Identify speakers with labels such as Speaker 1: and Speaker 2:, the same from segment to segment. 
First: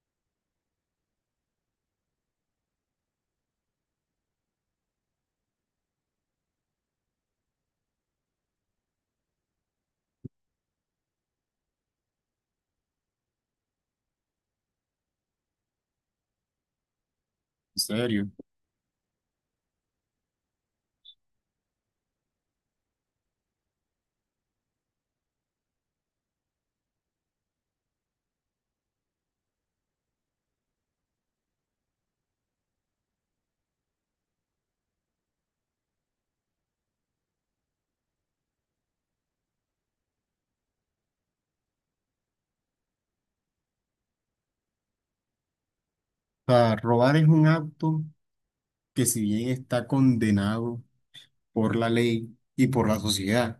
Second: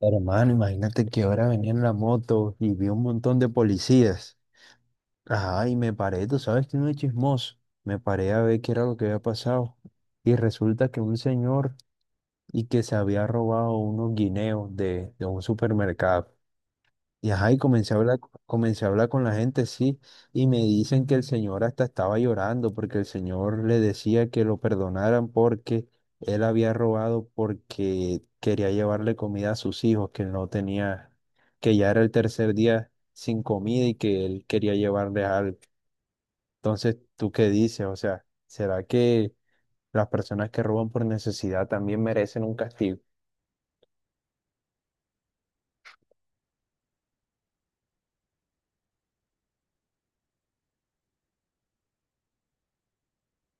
Speaker 1: Hermano, imagínate que ahora venía en la moto y vi un montón de policías. Ajá, y me paré, tú sabes que no es chismoso. Me paré a ver qué era lo que había pasado. Y resulta que un señor y que se había robado unos guineos de un supermercado. Y ajá, y
Speaker 2: En serio.
Speaker 1: comencé a hablar con la gente, sí, y me dicen que el señor hasta estaba llorando porque el señor le decía que lo perdonaran porque él había robado porque quería llevarle comida a sus hijos, que no tenía, que ya era el tercer día sin comida y que él quería llevarles algo. Entonces, ¿tú qué dices? O sea, ¿será que las personas que roban por necesidad también merecen un castigo?
Speaker 2: O sea, robar es un acto que si bien está condenado por la ley y por la sociedad,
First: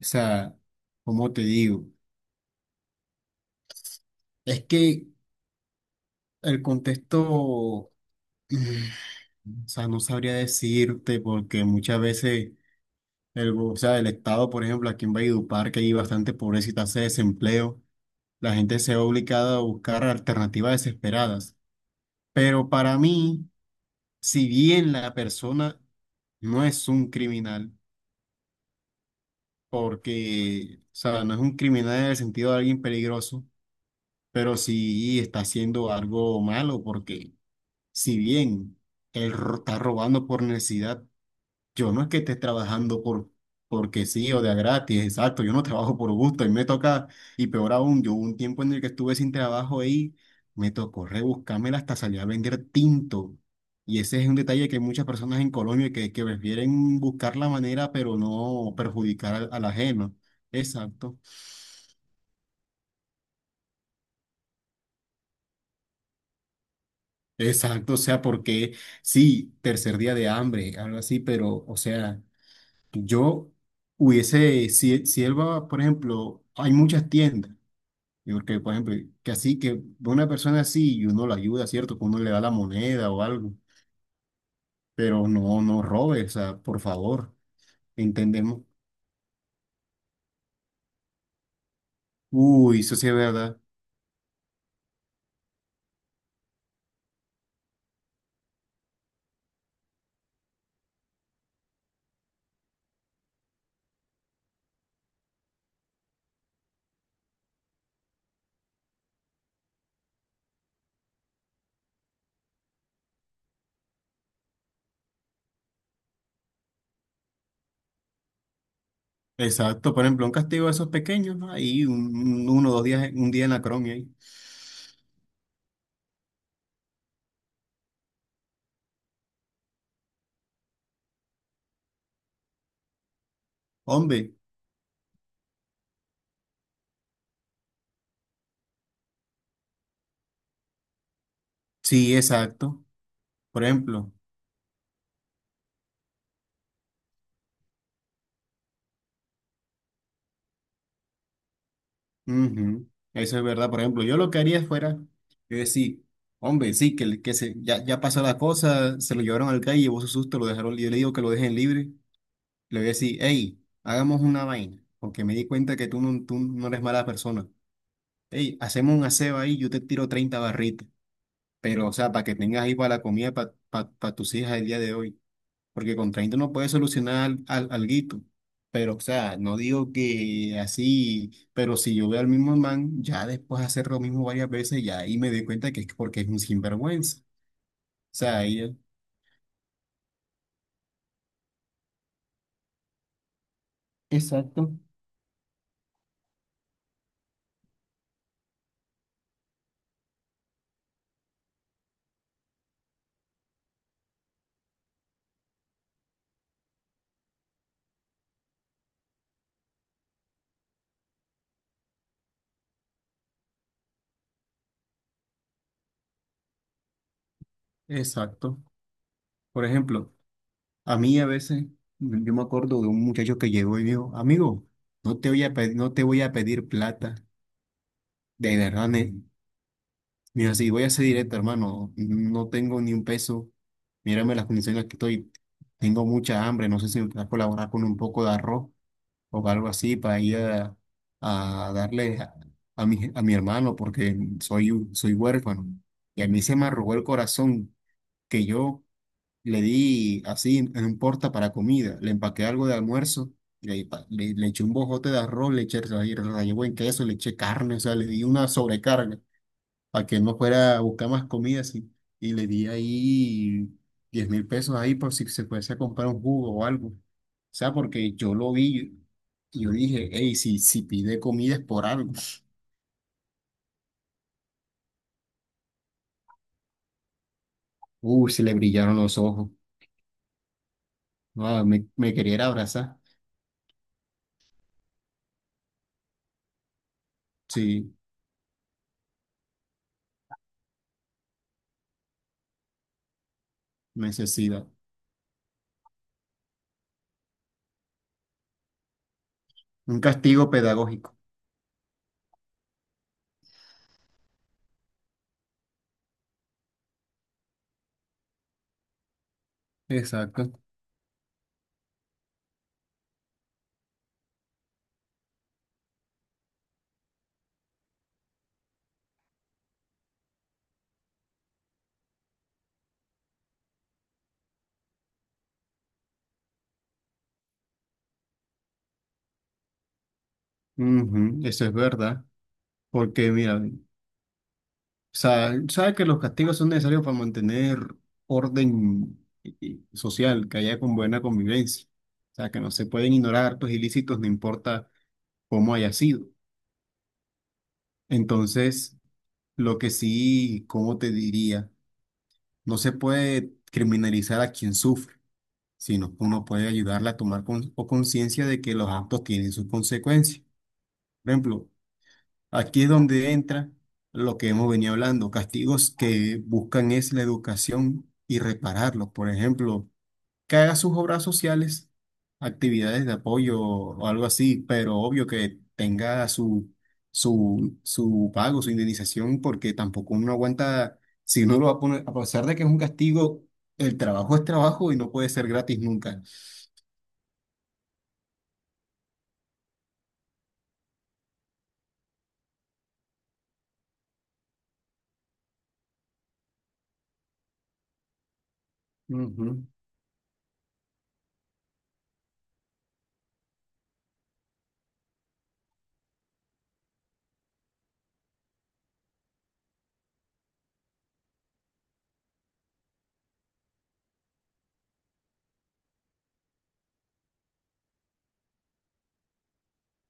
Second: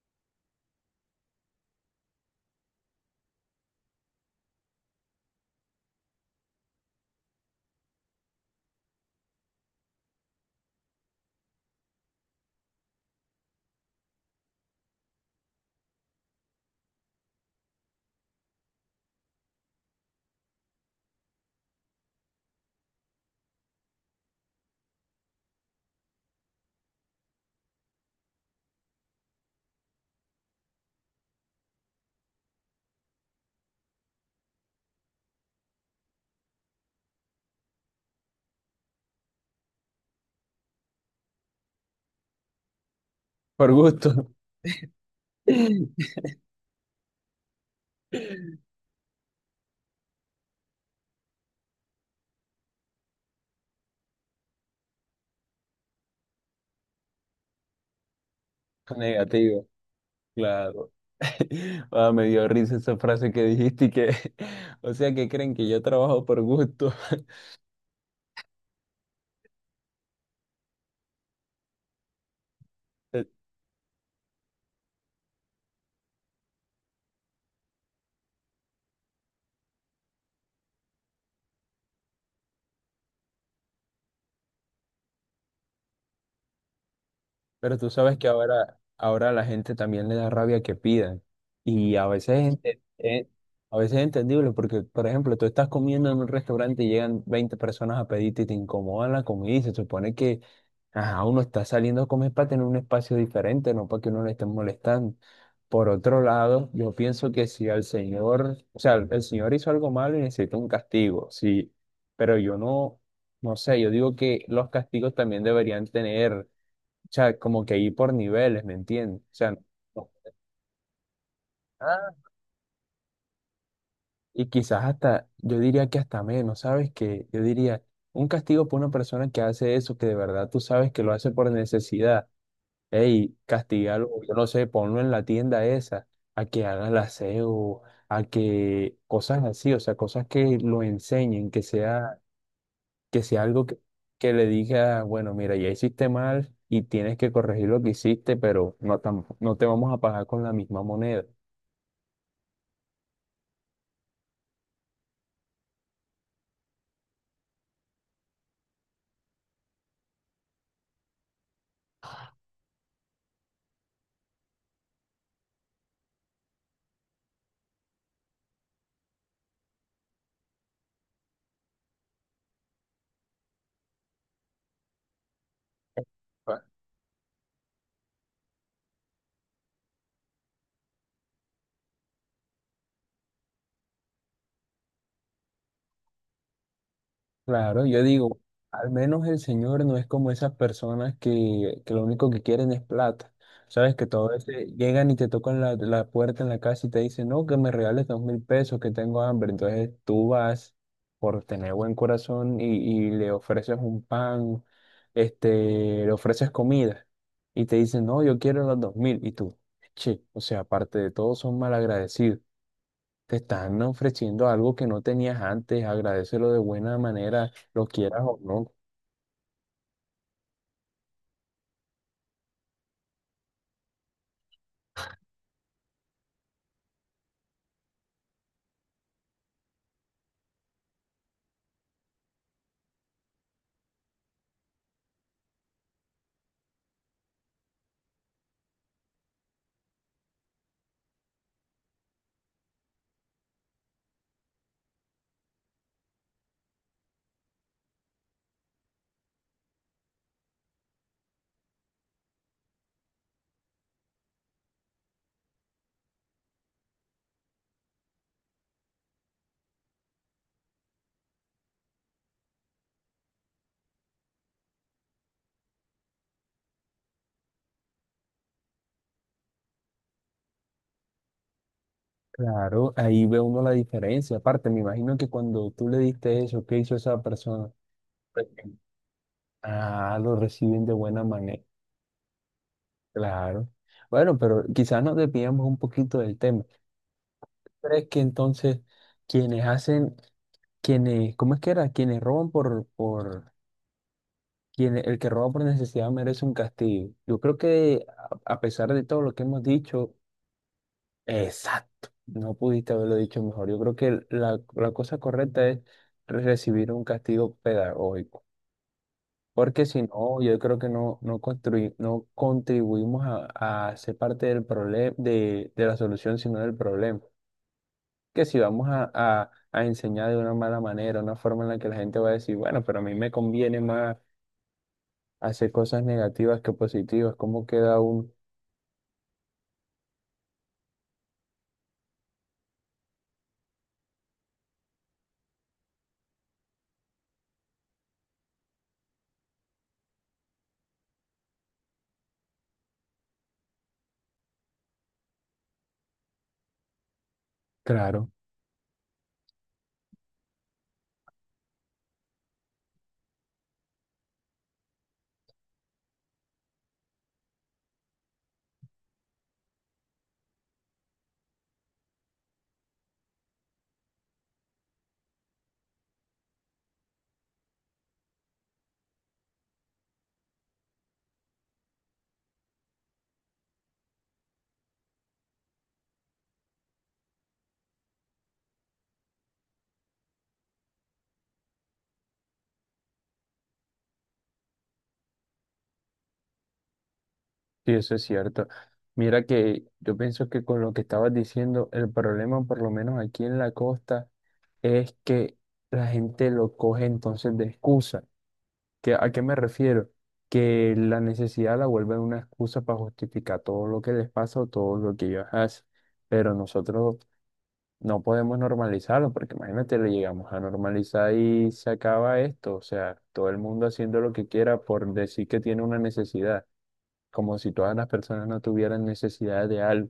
Speaker 2: o sea, como te digo? Es que el contexto, mm, o sea, no sabría decirte porque muchas veces o sea, el Estado, por ejemplo, aquí en Valledupar, que hay bastante pobreza y tasa de desempleo, la gente se ve obligada a buscar alternativas desesperadas. Pero para mí, si bien la persona no es un criminal, porque, o sea, no es un criminal en el sentido de alguien peligroso, pero sí está haciendo algo malo, porque si bien está robando por necesidad, yo no es que esté trabajando por,
Speaker 1: Por
Speaker 2: porque
Speaker 1: gusto,
Speaker 2: sí o de a gratis, exacto. Yo no trabajo por gusto y me toca, y peor aún, yo hubo un tiempo en el que estuve sin trabajo ahí, me tocó rebuscármela hasta salir a vender tinto. Y ese es un detalle que hay muchas personas en Colombia que prefieren buscar la manera, pero no perjudicar al, al
Speaker 1: negativo.
Speaker 2: ajeno.
Speaker 1: Claro.
Speaker 2: Exacto,
Speaker 1: Ah, me dio risa esa frase que dijiste y que, o sea, que creen que yo trabajo por gusto.
Speaker 2: exacto. O sea, porque sí, tercer día de hambre, algo así, pero, o sea,
Speaker 1: Eh,
Speaker 2: yo hubiese, si él va, por ejemplo, hay muchas tiendas. Y porque, por ejemplo, que así, que una persona así y uno la ayuda, ¿cierto? Que uno le da la moneda o algo, pero no, no robes, o sea, por favor,
Speaker 1: Pero tú sabes que
Speaker 2: entendemos.
Speaker 1: ahora, ahora a la gente también le da rabia que pidan. Y a veces,
Speaker 2: Uy, eso sí es verdad.
Speaker 1: a veces es entendible porque, por ejemplo, tú estás comiendo en un restaurante y llegan 20 personas a pedirte y te incomodan la comida y se supone que ajá, uno está saliendo a comer para tener un espacio diferente, no para que uno le esté molestando. Por otro lado, yo pienso que si al señor, o sea, el señor hizo algo malo y necesita un castigo, sí, pero yo no, no sé, yo digo que los castigos también deberían tener, o sea, como que ir por niveles, ¿me entiendes? O sea,
Speaker 2: Exacto, por
Speaker 1: no-
Speaker 2: ejemplo, un castigo de esos pequeños, ¿no? Ahí
Speaker 1: ah,
Speaker 2: uno o dos días, un día en la cron, ahí.
Speaker 1: y quizás hasta, yo diría que hasta menos, ¿sabes? Que yo diría, un castigo por una persona que hace eso, que de verdad tú sabes que lo hace por necesidad. Ey, castigarlo, yo
Speaker 2: Hombre,
Speaker 1: no sé, ponlo en la tienda esa, a que haga el aseo, a que cosas así, o sea, cosas que lo enseñen,
Speaker 2: sí, exacto.
Speaker 1: que sea
Speaker 2: Por
Speaker 1: algo
Speaker 2: ejemplo,
Speaker 1: que le diga, bueno, mira, ya hiciste mal y tienes que corregir lo que hiciste, pero no, no te vamos a pagar con la misma moneda.
Speaker 2: ujú. Eso es verdad. Por ejemplo, yo lo que haría fuera, yo decir, hombre, sí, que, ya pasó la cosa, se lo llevaron al calle, llevó su susto, lo dejaron, yo le digo que lo dejen libre. Le voy a decir, hey, hagamos una vaina, porque me di cuenta que tú no eres mala persona. Hey, hacemos un aseo ahí, yo te tiro 30 barritas, pero o sea, para que tengas ahí para la comida para tus hijas el día de hoy, porque con 30 no puedes solucionar alguito. Pero, o sea, no digo que así, pero si yo veo al mismo man, ya después de hacer lo mismo varias veces, ya ahí me doy cuenta que es porque es un sinvergüenza. O
Speaker 1: Claro, yo
Speaker 2: sea,
Speaker 1: digo,
Speaker 2: ahí...
Speaker 1: al menos el señor no es como esas personas que lo único que quieren es plata. Sabes que todas veces
Speaker 2: Exacto.
Speaker 1: llegan y te tocan la puerta en la casa y te dicen, no, que me regales 2000 pesos, que tengo hambre. Entonces tú vas por tener buen corazón y le ofreces un pan, este, le ofreces comida y te dicen, no, yo quiero los 2000. Y tú, che, o sea, aparte de todo, son malagradecidos. Te están ofreciendo algo que no tenías antes, agradécelo de buena manera, lo quieras o
Speaker 2: Exacto.
Speaker 1: no.
Speaker 2: Por ejemplo. A mí a veces yo me acuerdo de un muchacho que llegó y dijo, amigo, no te voy a pedir, no te voy a pedir plata. De verdad, mira, si voy a ser directo, hermano, no tengo ni un peso. Mírame las condiciones en las que estoy. Tengo mucha hambre, no sé si me puedes colaborar con un poco de arroz o algo así para ir a darle a, a mi hermano porque soy, soy huérfano. Y a mí se me arrugó el corazón que yo le di así en un porta para comida, le empaqué algo de almuerzo, le eché un bojote de arroz, rallé buen queso, le eché carne, o sea, le di una sobrecarga para que no fuera a buscar más comida así. Y le di ahí $10.000 ahí por si se fuese a comprar un jugo o algo. O sea, porque yo lo vi y yo dije, hey, si pide comida es por algo.
Speaker 1: Claro, ahí ve uno la diferencia. Aparte, me imagino que cuando tú le diste eso, ¿qué hizo esa persona?
Speaker 2: Uy, se le brillaron los ojos.
Speaker 1: Ah, lo reciben de buena manera.
Speaker 2: No, me quería era abrazar.
Speaker 1: Claro. Bueno, pero quizás nos desviamos un poquito del tema.
Speaker 2: Sí,
Speaker 1: ¿Crees que entonces quienes hacen, quienes, ¿cómo es que era? Quienes roban por,
Speaker 2: necesidad.
Speaker 1: quienes el que roba por necesidad merece un castigo? Yo creo que a pesar de todo lo que hemos
Speaker 2: Un
Speaker 1: dicho,
Speaker 2: castigo pedagógico.
Speaker 1: exacto, no pudiste haberlo dicho mejor. Yo creo que la cosa correcta es recibir un castigo pedagógico, porque si no, yo
Speaker 2: Exacto.
Speaker 1: creo que no, no, no contribuimos a ser parte del problema, de la solución, sino del problema. Que si vamos a enseñar de una mala manera, una forma en la que la gente va a decir, bueno, pero a mí me conviene más hacer cosas negativas que positivas, ¿cómo queda un...
Speaker 2: Ujú. Eso es verdad. Porque, mira, o sea, sabe que los castigos son necesarios para mantener y social, que haya con buena convivencia. O sea, que no se pueden ignorar actos ilícitos, no importa cómo haya sido.
Speaker 1: Claro.
Speaker 2: Entonces, lo que sí, ¿cómo te diría? No se puede criminalizar a quien sufre, sino que uno puede ayudarle a tomar con- o conciencia de que los actos tienen sus consecuencias. Por ejemplo, aquí es donde entra lo que hemos venido hablando, castigos que buscan es la educación y repararlos. Por ejemplo, que haga sus obras sociales, actividades de apoyo o algo así, pero obvio que tenga su pago, su indemnización, porque tampoco uno aguanta, si uno lo va a poner, a pesar de que es un castigo, el trabajo es trabajo y no puede ser gratis nunca.
Speaker 1: Sí, eso es cierto. Mira que yo pienso que con lo que estabas diciendo, el problema, por lo menos aquí en la costa, es que la gente lo coge entonces de excusa. ¿A qué me
Speaker 2: Ujú,
Speaker 1: refiero? Que la necesidad la vuelven una excusa para justificar todo lo que les pasa o todo lo que ellos hacen. Pero nosotros no podemos normalizarlo, porque imagínate, le llegamos a normalizar y se acaba esto. O sea, todo el mundo haciendo lo que quiera por decir que tiene una necesidad como si todas las personas no tuvieran necesidad de algo.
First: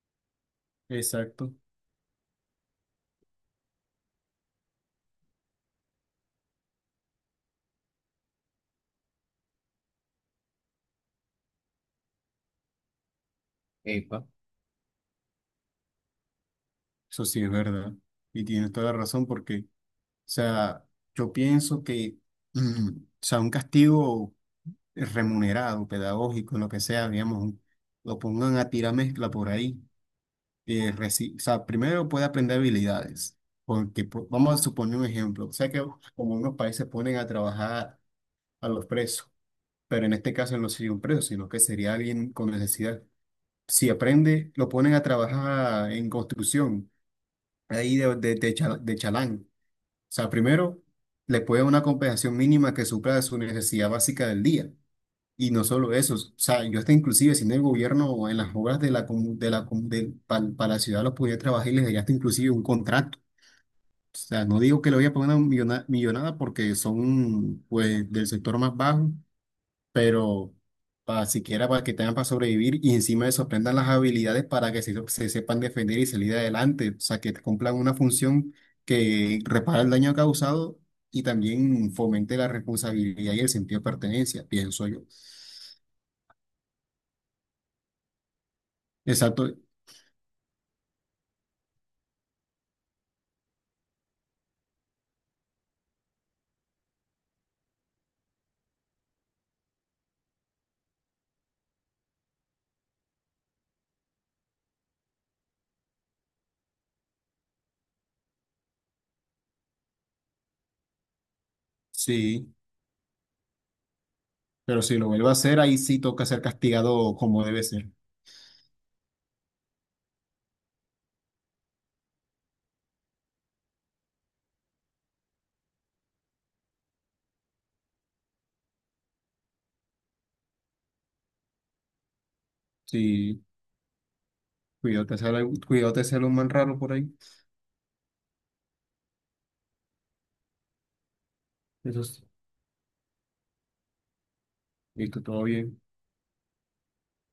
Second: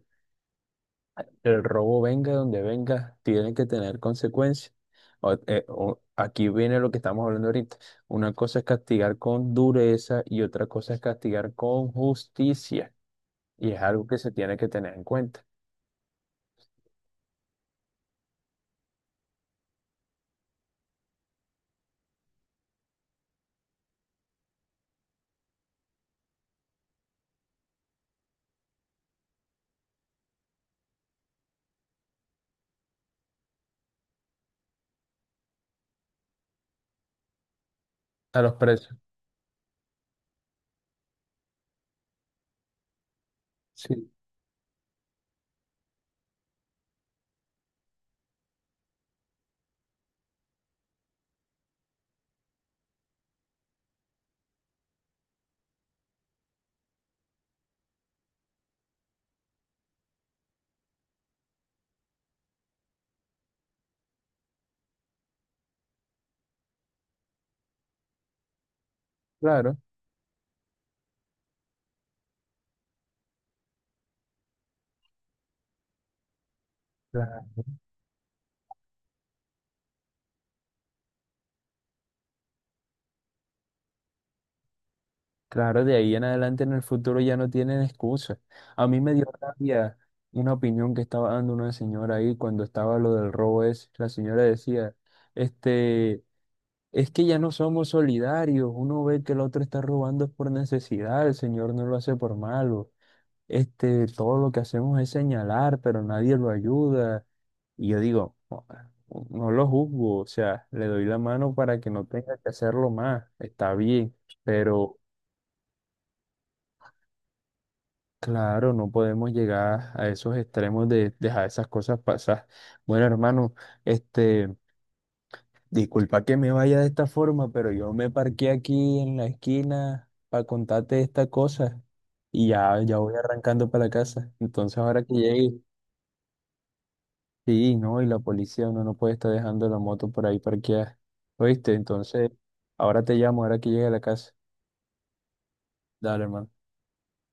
Speaker 2: exacto.
Speaker 1: El robo venga donde venga, tiene que tener consecuencias. Aquí viene lo que estamos hablando ahorita. Una cosa es castigar con dureza y otra cosa es castigar con justicia. Y es algo que
Speaker 2: Epa.
Speaker 1: se tiene que tener en cuenta.
Speaker 2: Eso sí es verdad. Y tienes toda la razón porque... O sea, yo pienso que, o sea, un castigo remunerado, pedagógico, lo que sea, digamos, lo pongan a tirar mezcla por ahí. O sea, primero puede aprender habilidades, porque vamos a suponer un ejemplo. O sea, que como unos países ponen a trabajar
Speaker 1: A los
Speaker 2: a los
Speaker 1: presos.
Speaker 2: presos, pero en este caso no sería un preso, sino que sería alguien con necesidad. Si
Speaker 1: Sí,
Speaker 2: aprende, lo ponen a trabajar en construcción, ahí de chalán sea, primero, le puede dar una compensación mínima que supla su necesidad básica del día. Y no solo eso, o sea, yo hasta inclusive si en el gobierno o en las obras de la, comu- de la, comu- de- pa- para la ciudad los pudiera trabajar y les daría hasta inclusive un contrato. O sea, no digo que le voy a poner una millonada porque son, pues, del sector más bajo,
Speaker 1: claro.
Speaker 2: pero para siquiera para que tengan para sobrevivir y encima de eso aprendan las habilidades para que se sepan defender y salir adelante, o sea, que
Speaker 1: Claro.
Speaker 2: cumplan una función que repara el daño causado y también fomente la responsabilidad y el sentido de pertenencia, pienso yo.
Speaker 1: Claro, de ahí en adelante en el futuro ya no tienen excusa. A mí me dio
Speaker 2: Exacto,
Speaker 1: rabia una opinión que estaba dando una señora ahí cuando estaba lo del robo ese. La señora decía, este, es que ya no somos solidarios. Uno ve que el otro está robando es por necesidad, el señor no lo hace por malo. Este, todo lo que hacemos es señalar, pero nadie lo ayuda. Y yo digo, no, no lo juzgo, o sea, le doy la mano para que no tenga que
Speaker 2: sí,
Speaker 1: hacerlo más. Está bien,
Speaker 2: pero si
Speaker 1: pero
Speaker 2: lo vuelvo a hacer, ahí sí toca ser castigado como debe ser.
Speaker 1: claro, no podemos llegar a esos extremos de dejar esas cosas pasar. Bueno, hermano, este, disculpa que me vaya de esta forma, pero yo me parqué aquí en la esquina para contarte esta cosa y ya, ya voy
Speaker 2: Sí,
Speaker 1: arrancando para la casa. Entonces, ahora que
Speaker 2: cuídate, ser,
Speaker 1: llegue,
Speaker 2: cuídate, ser un man raro por ahí.
Speaker 1: sí, no, y la policía, uno no puede estar dejando la moto por ahí parqueada. ¿Oíste?
Speaker 2: Eso sí,
Speaker 1: Entonces, ahora te llamo, ahora que llegue a la casa.
Speaker 2: listo, todo bien.
Speaker 1: Dale, hermano.